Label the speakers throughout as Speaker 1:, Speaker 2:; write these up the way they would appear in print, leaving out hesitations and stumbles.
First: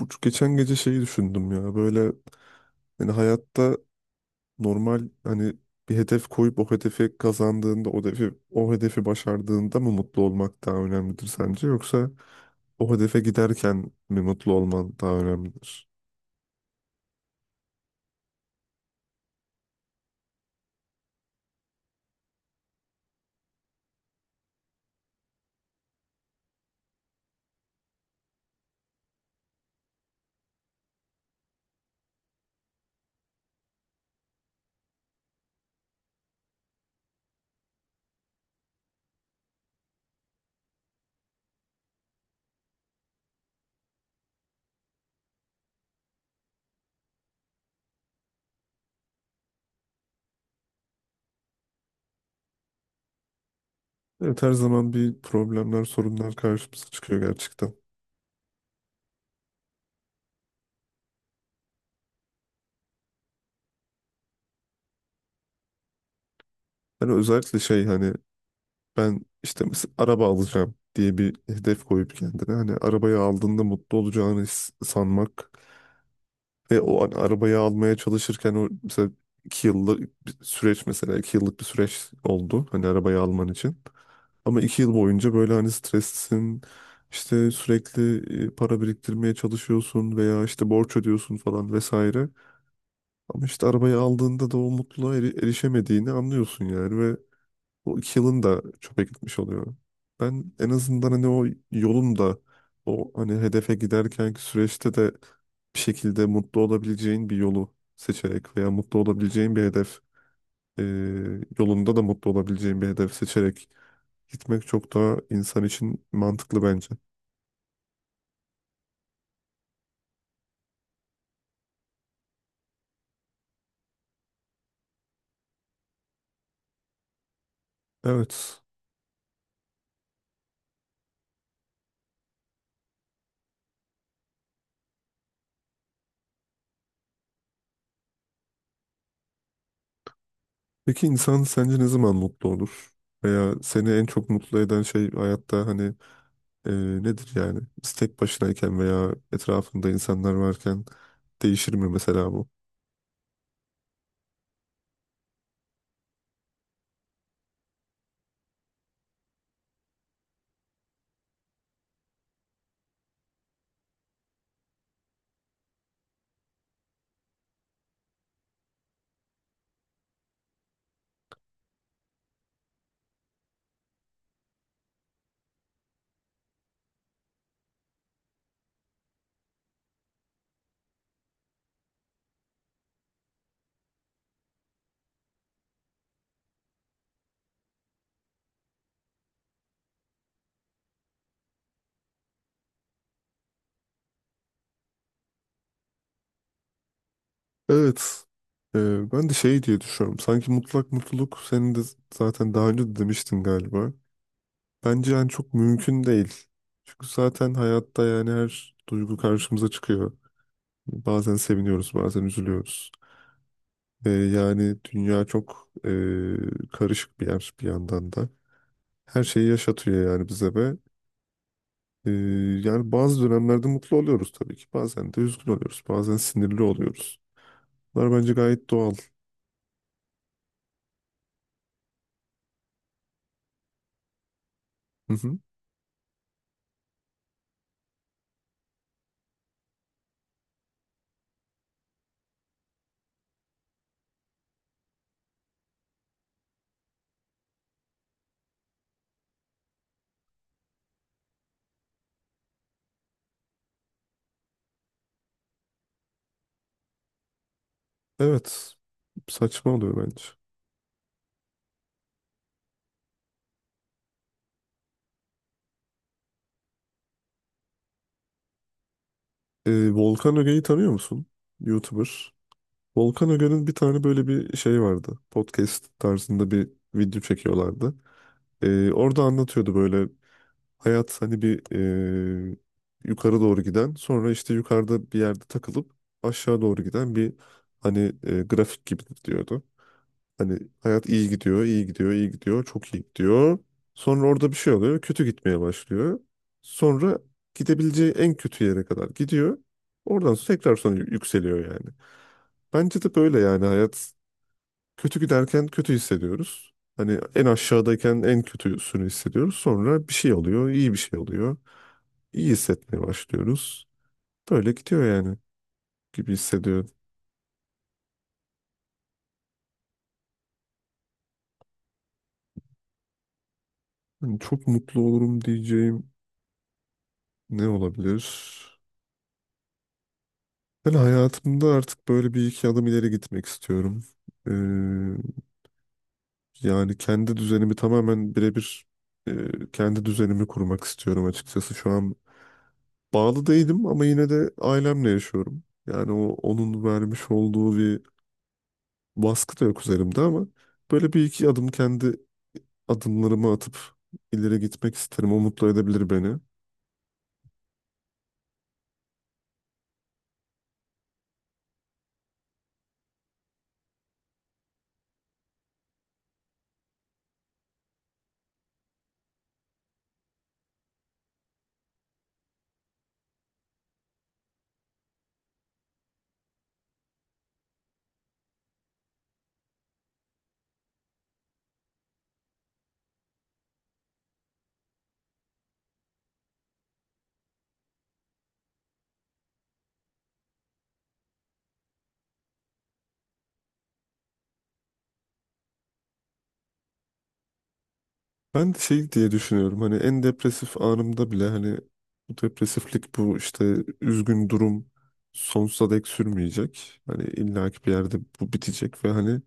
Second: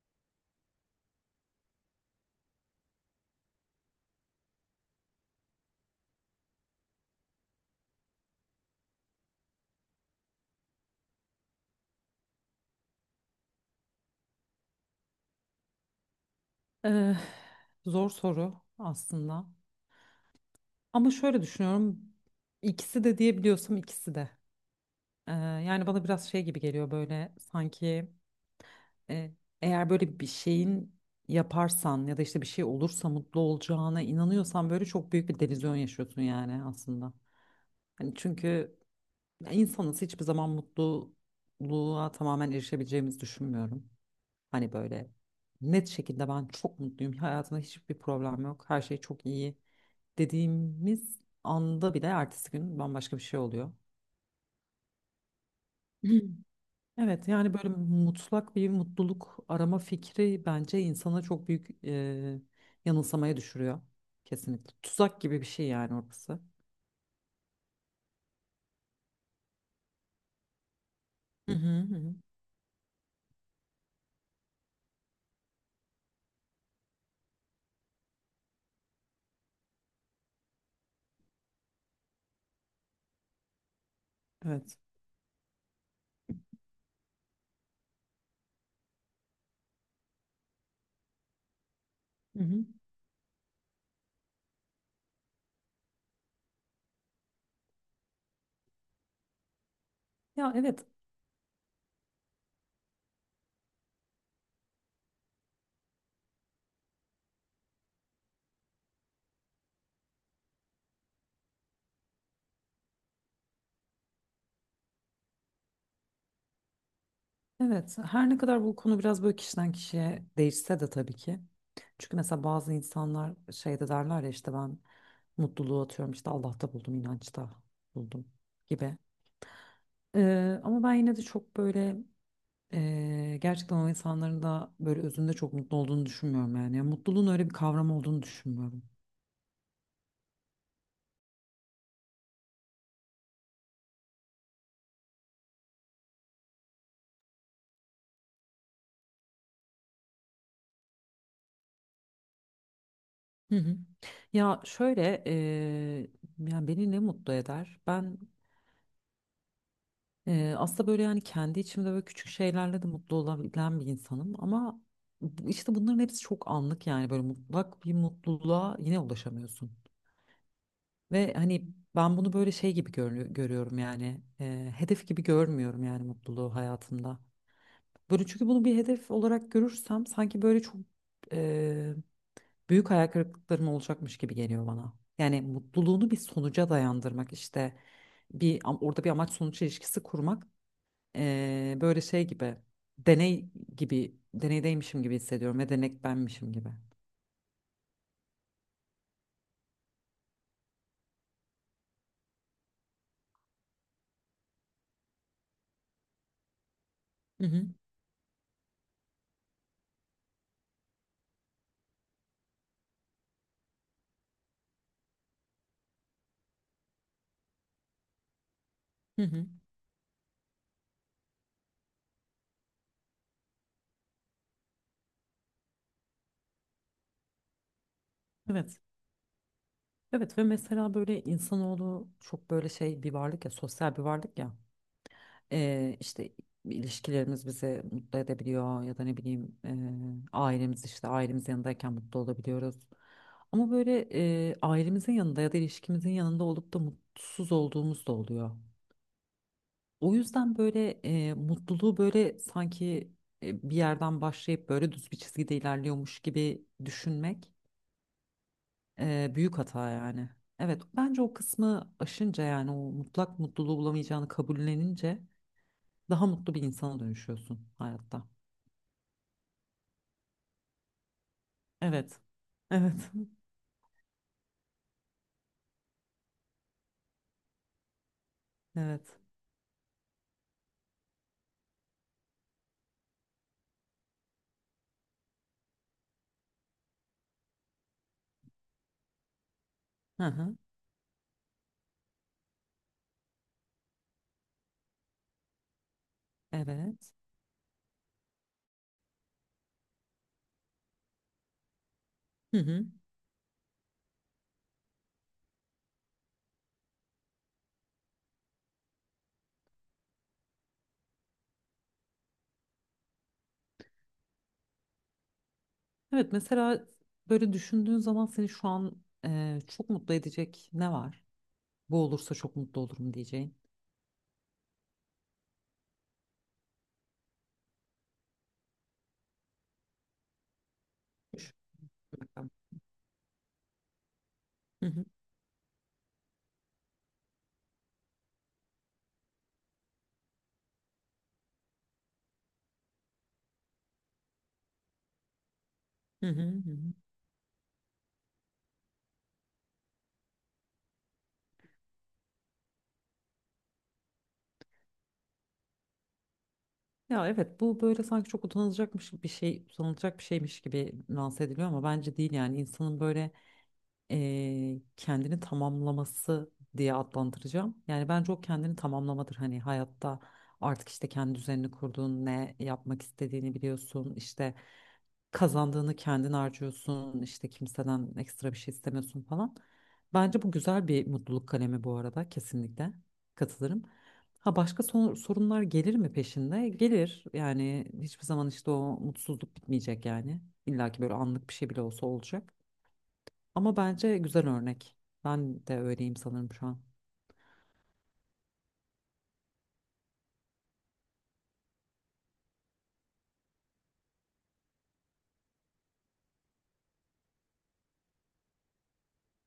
Speaker 1: Bu geçen gece şeyi düşündüm ya böyle, hani, hayatta, normal, hani bir hedef koyup o hedefi kazandığında, o hedefi başardığında mı mutlu olmak daha önemlidir sence, yoksa o hedefe giderken mi mutlu olman daha önemlidir?
Speaker 2: Ee, Zor soru aslında. Ama şöyle düşünüyorum. İkisi de diyebiliyorsam ikisi de. Yani bana biraz şey gibi geliyor böyle sanki e, eğer böyle bir şeyin yaparsan ya da işte bir şey olursa mutlu olacağına inanıyorsan böyle çok büyük bir delüzyon yaşıyorsun yani aslında. Hani çünkü insanız hiçbir zaman mutluluğa tamamen erişebileceğimizi düşünmüyorum. Hani böyle net şekilde ben çok mutluyum. Hayatımda hiçbir problem yok. Her şey çok iyi dediğimiz anda bile ertesi gün bambaşka bir şey oluyor.
Speaker 1: Evet, her zaman bir problemler, sorunlar karşımıza çıkıyor
Speaker 2: Evet, yani böyle
Speaker 1: gerçekten.
Speaker 2: mutlak bir mutluluk arama fikri bence insana çok büyük yanılsamaya düşürüyor. Kesinlikle. Tuzak gibi bir şey yani orası.
Speaker 1: Hani özellikle şey, hani ben, işte mesela araba alacağım diye bir
Speaker 2: Hı hı
Speaker 1: hedef
Speaker 2: hı hı.
Speaker 1: koyup kendine, hani arabayı aldığında mutlu olacağını sanmak. Ve o an arabayı almaya çalışırken, o mesela 2 yıllık bir süreç, mesela 2 yıllık bir süreç oldu hani arabayı alman için. Ama
Speaker 2: Evet.
Speaker 1: 2 yıl boyunca böyle hani streslisin, işte sürekli para biriktirmeye çalışıyorsun veya işte borç ödüyorsun falan vesaire.
Speaker 2: Hı hı.
Speaker 1: Ama işte arabayı aldığında da o mutluluğa erişemediğini anlıyorsun yani, ve o 2 yılın da çöpe gitmiş oluyor. Ben
Speaker 2: Ya,
Speaker 1: en
Speaker 2: evet.
Speaker 1: azından hani o yolun da, o hani hedefe giderkenki süreçte de bir şekilde mutlu olabileceğin bir yolu seçerek veya mutlu olabileceğin bir hedef, e, yolunda da mutlu olabileceğin bir hedef seçerek gitmek çok daha insan için mantıklı bence.
Speaker 2: Evet, her ne kadar bu konu biraz böyle kişiden kişiye değişse de tabii ki. Çünkü mesela bazı insanlar şey de derler ya, işte ben mutluluğu atıyorum işte Allah'ta buldum, inançta buldum
Speaker 1: Evet.
Speaker 2: gibi. Ama ben yine de çok böyle gerçekten o insanların da böyle özünde çok mutlu olduğunu düşünmüyorum yani. Yani mutluluğun öyle bir kavram olduğunu düşünmüyorum.
Speaker 1: Peki insan sence ne zaman mutlu olur? Veya seni en çok mutlu eden şey hayatta, hani, Ee, nedir yani? Biz tek başınayken veya etrafında insanlar varken değişir mi mesela bu?
Speaker 2: Hı hı. Ya şöyle yani beni ne mutlu eder? Ben aslında böyle yani kendi içimde böyle küçük şeylerle de mutlu olabilen bir insanım ama işte bunların hepsi çok anlık yani böyle mutlak bir mutluluğa yine ulaşamıyorsun. Ve hani ben bunu böyle şey gibi görüyorum yani hedef gibi görmüyorum yani mutluluğu hayatımda. Böyle çünkü bunu bir hedef olarak görürsem sanki böyle çok e, büyük hayal kırıklıklarım olacakmış gibi geliyor bana. Yani mutluluğunu bir sonuca dayandırmak işte orada bir amaç sonuç ilişkisi kurmak. Böyle şey gibi deney gibi deneydeymişim gibi hissediyorum ve denek benmişim gibi.
Speaker 1: Evet. Ben de şey diye düşünüyorum. Sanki mutlak mutluluk, senin de zaten daha önce de demiştin galiba. Bence yani çok mümkün değil. Çünkü
Speaker 2: Hı
Speaker 1: zaten
Speaker 2: hı,
Speaker 1: hayatta yani her duygu karşımıza çıkıyor. Bazen seviniyoruz, bazen üzülüyoruz. Yani dünya çok karışık bir yer bir yandan da.
Speaker 2: hı
Speaker 1: Her
Speaker 2: hı.
Speaker 1: şeyi yaşatıyor yani bize. Ve Ee, yani bazı dönemlerde mutlu oluyoruz tabii ki. Bazen de üzgün oluyoruz. Bazen sinirli oluyoruz. Bunlar bence gayet
Speaker 2: Evet.
Speaker 1: doğal.
Speaker 2: Evet ve mesela böyle insanoğlu çok böyle şey bir varlık ya, sosyal bir varlık ya.
Speaker 1: Hı hı.
Speaker 2: İşte ilişkilerimiz bizi mutlu edebiliyor ya da ne bileyim ailemiz işte ailemiz yanındayken mutlu olabiliyoruz. Ama böyle ailemizin yanında ya da ilişkimizin yanında olup da mutsuz olduğumuz da oluyor. O yüzden böyle mutluluğu böyle sanki bir yerden başlayıp böyle düz bir çizgide ilerliyormuş gibi düşünmek
Speaker 1: Evet.
Speaker 2: büyük
Speaker 1: Saçma
Speaker 2: hata
Speaker 1: oluyor bence.
Speaker 2: yani. Evet bence o kısmı aşınca yani o mutlak mutluluğu bulamayacağını kabullenince daha mutlu bir insana dönüşüyorsun hayatta.
Speaker 1: Volkan Öge'yi tanıyor musun?
Speaker 2: Evet.
Speaker 1: YouTuber.
Speaker 2: Evet.
Speaker 1: Volkan Öge'nin bir tane böyle bir şey vardı. Podcast tarzında bir video çekiyorlardı.
Speaker 2: Evet.
Speaker 1: Orada anlatıyordu böyle, hayat hani bir e, yukarı doğru giden, sonra işte yukarıda bir yerde takılıp aşağı doğru giden bir, hani grafik gibidir diyordu.
Speaker 2: Hı hı.
Speaker 1: Hani hayat iyi gidiyor, iyi gidiyor, iyi gidiyor, çok iyi gidiyor. Sonra orada bir şey oluyor, kötü gitmeye başlıyor.
Speaker 2: Evet.
Speaker 1: Sonra gidebileceği en kötü yere kadar gidiyor. Oradan sonra tekrar sonra yükseliyor yani.
Speaker 2: Hı hı.
Speaker 1: Bence de böyle yani, hayat kötü giderken kötü hissediyoruz. Hani en aşağıdayken en kötüsünü hissediyoruz. Sonra bir şey oluyor, iyi bir şey oluyor. İyi hissetmeye başlıyoruz. Böyle gidiyor yani, gibi
Speaker 2: Evet mesela
Speaker 1: hissediyorum.
Speaker 2: böyle düşündüğün zaman seni şu an çok mutlu edecek ne var? Bu olursa çok mutlu olurum diyeceğin.
Speaker 1: Hani çok mutlu olurum diyeceğim ne olabilir? Ben
Speaker 2: Düşün
Speaker 1: hayatımda artık böyle bir
Speaker 2: bakalım.
Speaker 1: iki adım ileri gitmek istiyorum. Ee,
Speaker 2: Hı hı.
Speaker 1: Yani kendi düzenimi tamamen birebir, kendi düzenimi kurmak istiyorum açıkçası. Şu an bağlı değilim ama yine de ailemle yaşıyorum. Yani o,
Speaker 2: Hı hı hı
Speaker 1: onun
Speaker 2: hı.
Speaker 1: vermiş olduğu bir baskı da yok üzerimde ama böyle bir iki adım kendi adımlarımı atıp ileri gitmek isterim. O mutlu edebilir beni.
Speaker 2: Ya, evet bu böyle sanki çok utanılacakmış bir şey utanılacak bir şeymiş gibi lanse ediliyor ama bence değil yani insanın böyle kendini tamamlaması diye adlandıracağım. Yani bence o kendini tamamlamadır. Hani hayatta artık işte kendi düzenini kurduğun, ne yapmak istediğini biliyorsun. İşte kazandığını kendin harcıyorsun. İşte kimseden ekstra bir şey istemiyorsun falan. Bence bu güzel bir mutluluk kalemi bu arada, kesinlikle katılırım. Ha, başka sorunlar gelir mi peşinde? Gelir. Yani hiçbir zaman işte o mutsuzluk bitmeyecek yani. İlla ki böyle anlık bir şey bile olsa olacak. Ama bence güzel örnek. Ben de öyleyim sanırım şu an.
Speaker 1: Ben de şey diye düşünüyorum, hani en depresif anımda bile, hani bu depresiflik, bu işte üzgün durum sonsuza dek sürmeyecek. Hani illaki bir yerde bu bitecek ve hani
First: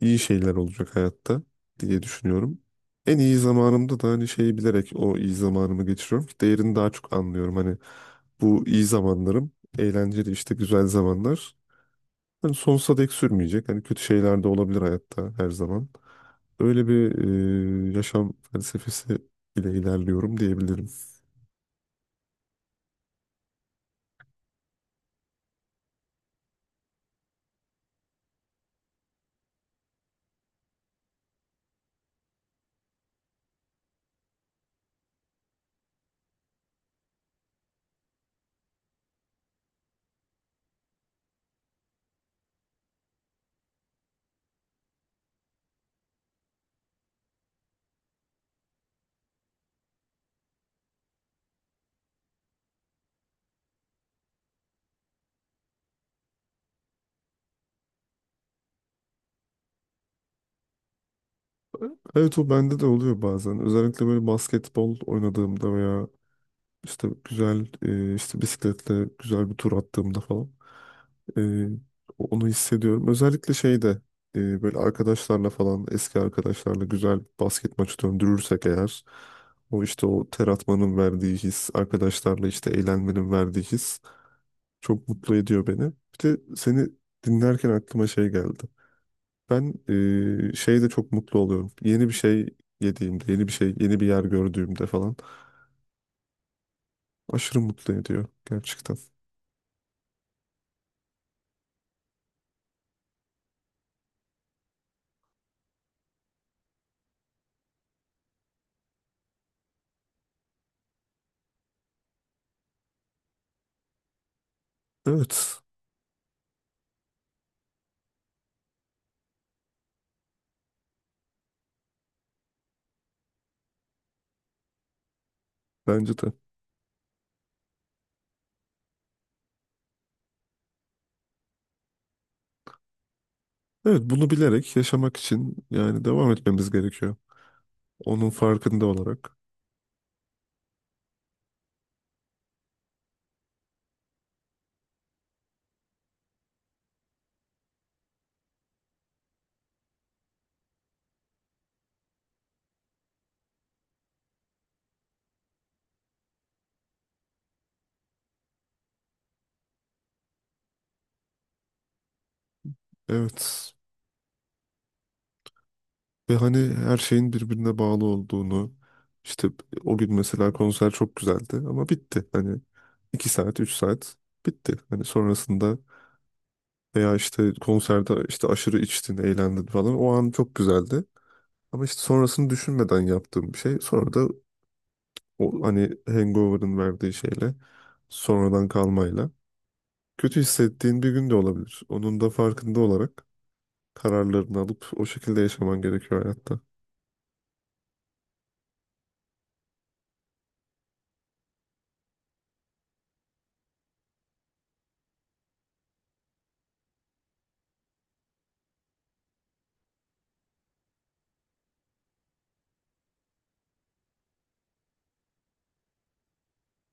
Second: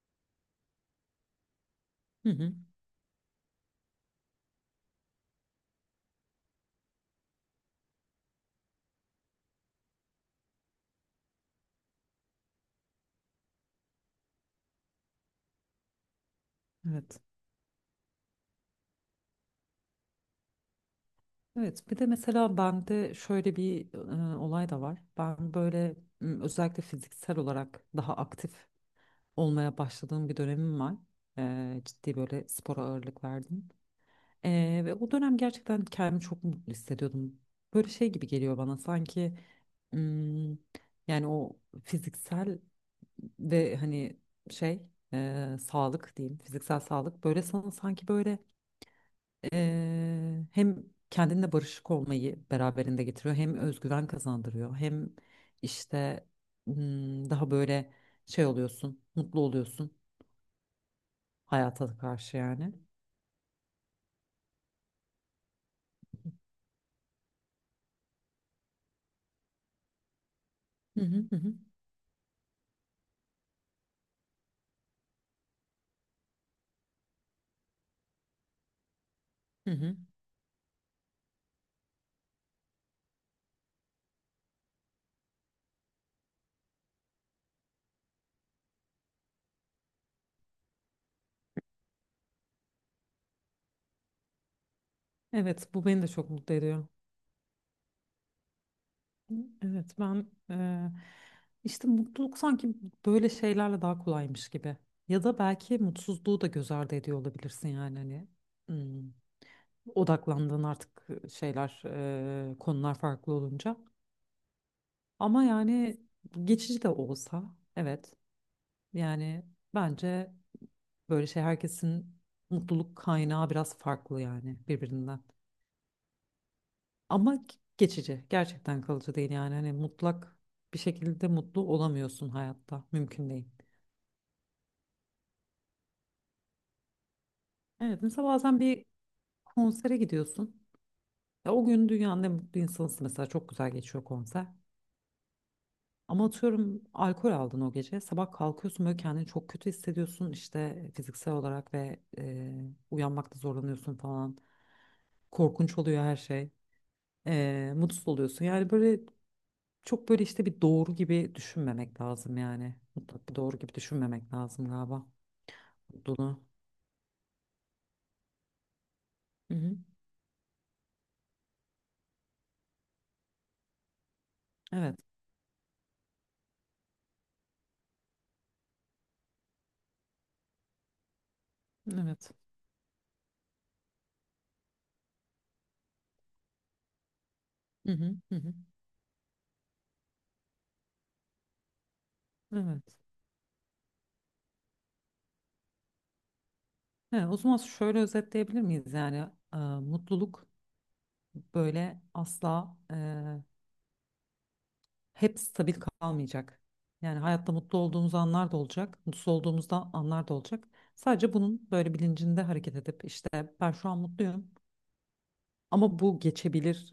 Speaker 1: iyi şeyler olacak hayatta diye
Speaker 2: Hı hı.
Speaker 1: düşünüyorum. En iyi zamanımda da hani şeyi bilerek o iyi zamanımı geçiriyorum ki değerini daha çok anlıyorum. Hani bu iyi zamanlarım, eğlenceli işte güzel zamanlar hani sonsuza dek sürmeyecek. Hani kötü şeyler de olabilir hayatta her zaman. Öyle bir
Speaker 2: Evet.
Speaker 1: yaşam felsefesi ile ilerliyorum diyebilirim.
Speaker 2: Evet. Bir de mesela bende şöyle bir olay da var. Ben böyle özellikle fiziksel olarak daha aktif olmaya başladığım bir dönemim var. Ciddi böyle spora ağırlık verdim. Ve o dönem gerçekten kendimi çok mutlu hissediyordum. Böyle şey gibi geliyor bana sanki m, yani o fiziksel ve hani şey sağlık diyeyim, fiziksel sağlık böyle sana sanki böyle hem kendinle barışık olmayı beraberinde getiriyor, hem özgüven kazandırıyor, hem işte daha böyle şey oluyorsun, mutlu oluyorsun hayata karşı
Speaker 1: Evet, o
Speaker 2: yani.
Speaker 1: bende de oluyor bazen. Özellikle böyle basketbol oynadığımda veya işte güzel, işte bisikletle güzel bir tur attığımda falan.
Speaker 2: Hı hı hı hı
Speaker 1: Ee, Onu hissediyorum. Özellikle şeyde, böyle arkadaşlarla falan, eski arkadaşlarla güzel basket maçı döndürürsek eğer,
Speaker 2: hı
Speaker 1: o
Speaker 2: hı.
Speaker 1: işte o ter atmanın verdiği his, arkadaşlarla işte eğlenmenin verdiği his çok mutlu ediyor beni. Bir de seni dinlerken aklıma şey geldi. Ben şeyde çok mutlu oluyorum. Yeni bir şey yediğimde, yeni bir şey, yeni bir yer gördüğümde falan,
Speaker 2: Evet bu beni de çok mutlu ediyor.
Speaker 1: aşırı mutlu ediyor gerçekten.
Speaker 2: Evet ben işte mutluluk sanki böyle şeylerle daha kolaymış gibi. Ya da belki mutsuzluğu da göz ardı ediyor olabilirsin yani hani hmm, odaklandığın artık şeyler konular farklı olunca. Ama
Speaker 1: Evet,
Speaker 2: yani geçici de olsa, evet yani bence böyle şey, herkesin mutluluk kaynağı biraz farklı yani birbirinden.
Speaker 1: bence de.
Speaker 2: Ama geçici. Gerçekten kalıcı değil yani. Hani mutlak bir şekilde mutlu olamıyorsun hayatta. Mümkün değil.
Speaker 1: Evet, bunu bilerek yaşamak için yani devam etmemiz gerekiyor.
Speaker 2: Evet mesela
Speaker 1: Onun
Speaker 2: bazen bir
Speaker 1: farkında olarak.
Speaker 2: konsere gidiyorsun. Ya o gün dünyanın en mutlu insanısın mesela. Çok güzel geçiyor konser. Ama atıyorum alkol aldın o gece. Sabah kalkıyorsun böyle kendini çok kötü hissediyorsun. İşte fiziksel olarak ve uyanmakta zorlanıyorsun falan. Korkunç oluyor her şey. Mutsuz oluyorsun. Yani böyle çok böyle işte bir doğru gibi düşünmemek lazım yani. Mutlak bir doğru
Speaker 1: Evet.
Speaker 2: gibi düşünmemek lazım galiba.
Speaker 1: Ve
Speaker 2: Mutluluğu.
Speaker 1: hani her şeyin birbirine bağlı olduğunu, işte
Speaker 2: Hı hı.
Speaker 1: o gün mesela konser çok güzeldi ama bitti. Hani 2 saat, 3 saat, bitti.
Speaker 2: Evet.
Speaker 1: Hani sonrasında, veya işte konserde işte aşırı içtin, eğlendin falan. O an çok güzeldi. Ama işte
Speaker 2: Evet.
Speaker 1: sonrasını düşünmeden yaptığım bir şey. Sonra da o hani hangover'ın verdiği şeyle,
Speaker 2: Hı hı. Hı hı.
Speaker 1: sonradan kalmayla. Kötü hissettiğin bir gün de olabilir. Onun da farkında
Speaker 2: Evet.
Speaker 1: olarak kararlarını alıp o şekilde yaşaman gerekiyor hayatta.
Speaker 2: He, o zaman şöyle özetleyebilir miyiz yani mutluluk böyle asla hep stabil kalmayacak. Yani hayatta mutlu olduğumuz anlar da olacak, mutsuz olduğumuzda anlar da olacak. Sadece bunun böyle bilincinde hareket edip işte ben şu an mutluyum. Ama bu geçebilir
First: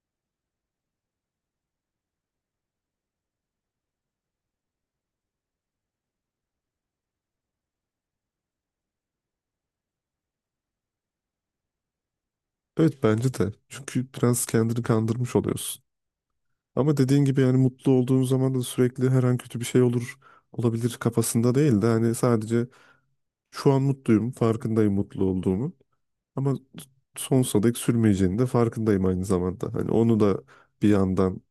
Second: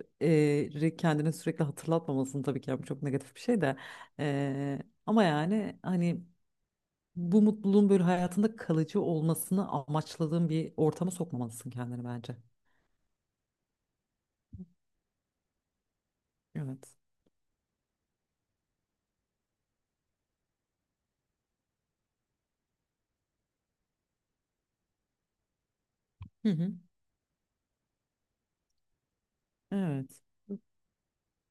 Speaker 2: kendine sürekli hatırlatmamasını tabii ki yani, bu çok negatif bir şey de. E, Ama yani hani bu mutluluğun böyle hayatında kalıcı olmasını amaçladığın bir ortama sokmamalısın kendini bence.
Speaker 1: Evet, bence de. Çünkü biraz kendini kandırmış oluyorsun. Ama
Speaker 2: Evet.
Speaker 1: dediğin gibi yani, mutlu olduğun zaman da sürekli her an kötü bir şey olur, olabilir kafasında değil de hani sadece şu an mutluyum, farkındayım mutlu olduğumu.
Speaker 2: Hı
Speaker 1: Ama
Speaker 2: hı.
Speaker 1: sonsuza dek sürmeyeceğini de farkındayım aynı zamanda. Hani onu
Speaker 2: Evet.
Speaker 1: da bir yandan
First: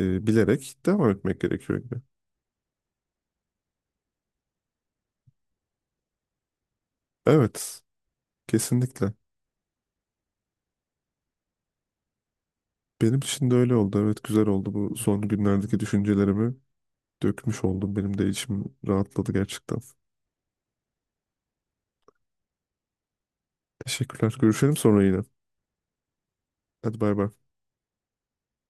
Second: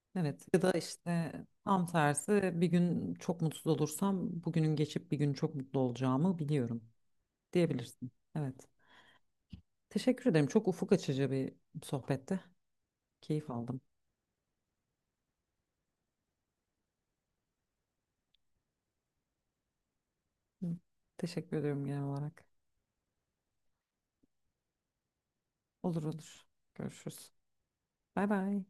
Speaker 2: Evet. Ya da
Speaker 1: bilerek devam
Speaker 2: işte
Speaker 1: etmek gerekiyor
Speaker 2: tam
Speaker 1: gibi.
Speaker 2: tersi, bir gün çok mutsuz olursam bugünün geçip bir gün çok mutlu olacağımı biliyorum
Speaker 1: Evet,
Speaker 2: diyebilirsin. Evet.
Speaker 1: kesinlikle.
Speaker 2: Teşekkür ederim. Çok ufuk açıcı bir sohbette.
Speaker 1: Benim
Speaker 2: Keyif
Speaker 1: için de öyle
Speaker 2: aldım.
Speaker 1: oldu. Evet, güzel oldu. Bu son günlerdeki düşüncelerimi dökmüş oldum. Benim de içim rahatladı gerçekten.
Speaker 2: Hı. Teşekkür ediyorum genel olarak.
Speaker 1: Teşekkürler. Görüşelim sonra yine.
Speaker 2: Olur olur.
Speaker 1: Hadi bay
Speaker 2: Görüşürüz.
Speaker 1: bay.
Speaker 2: Bay bay.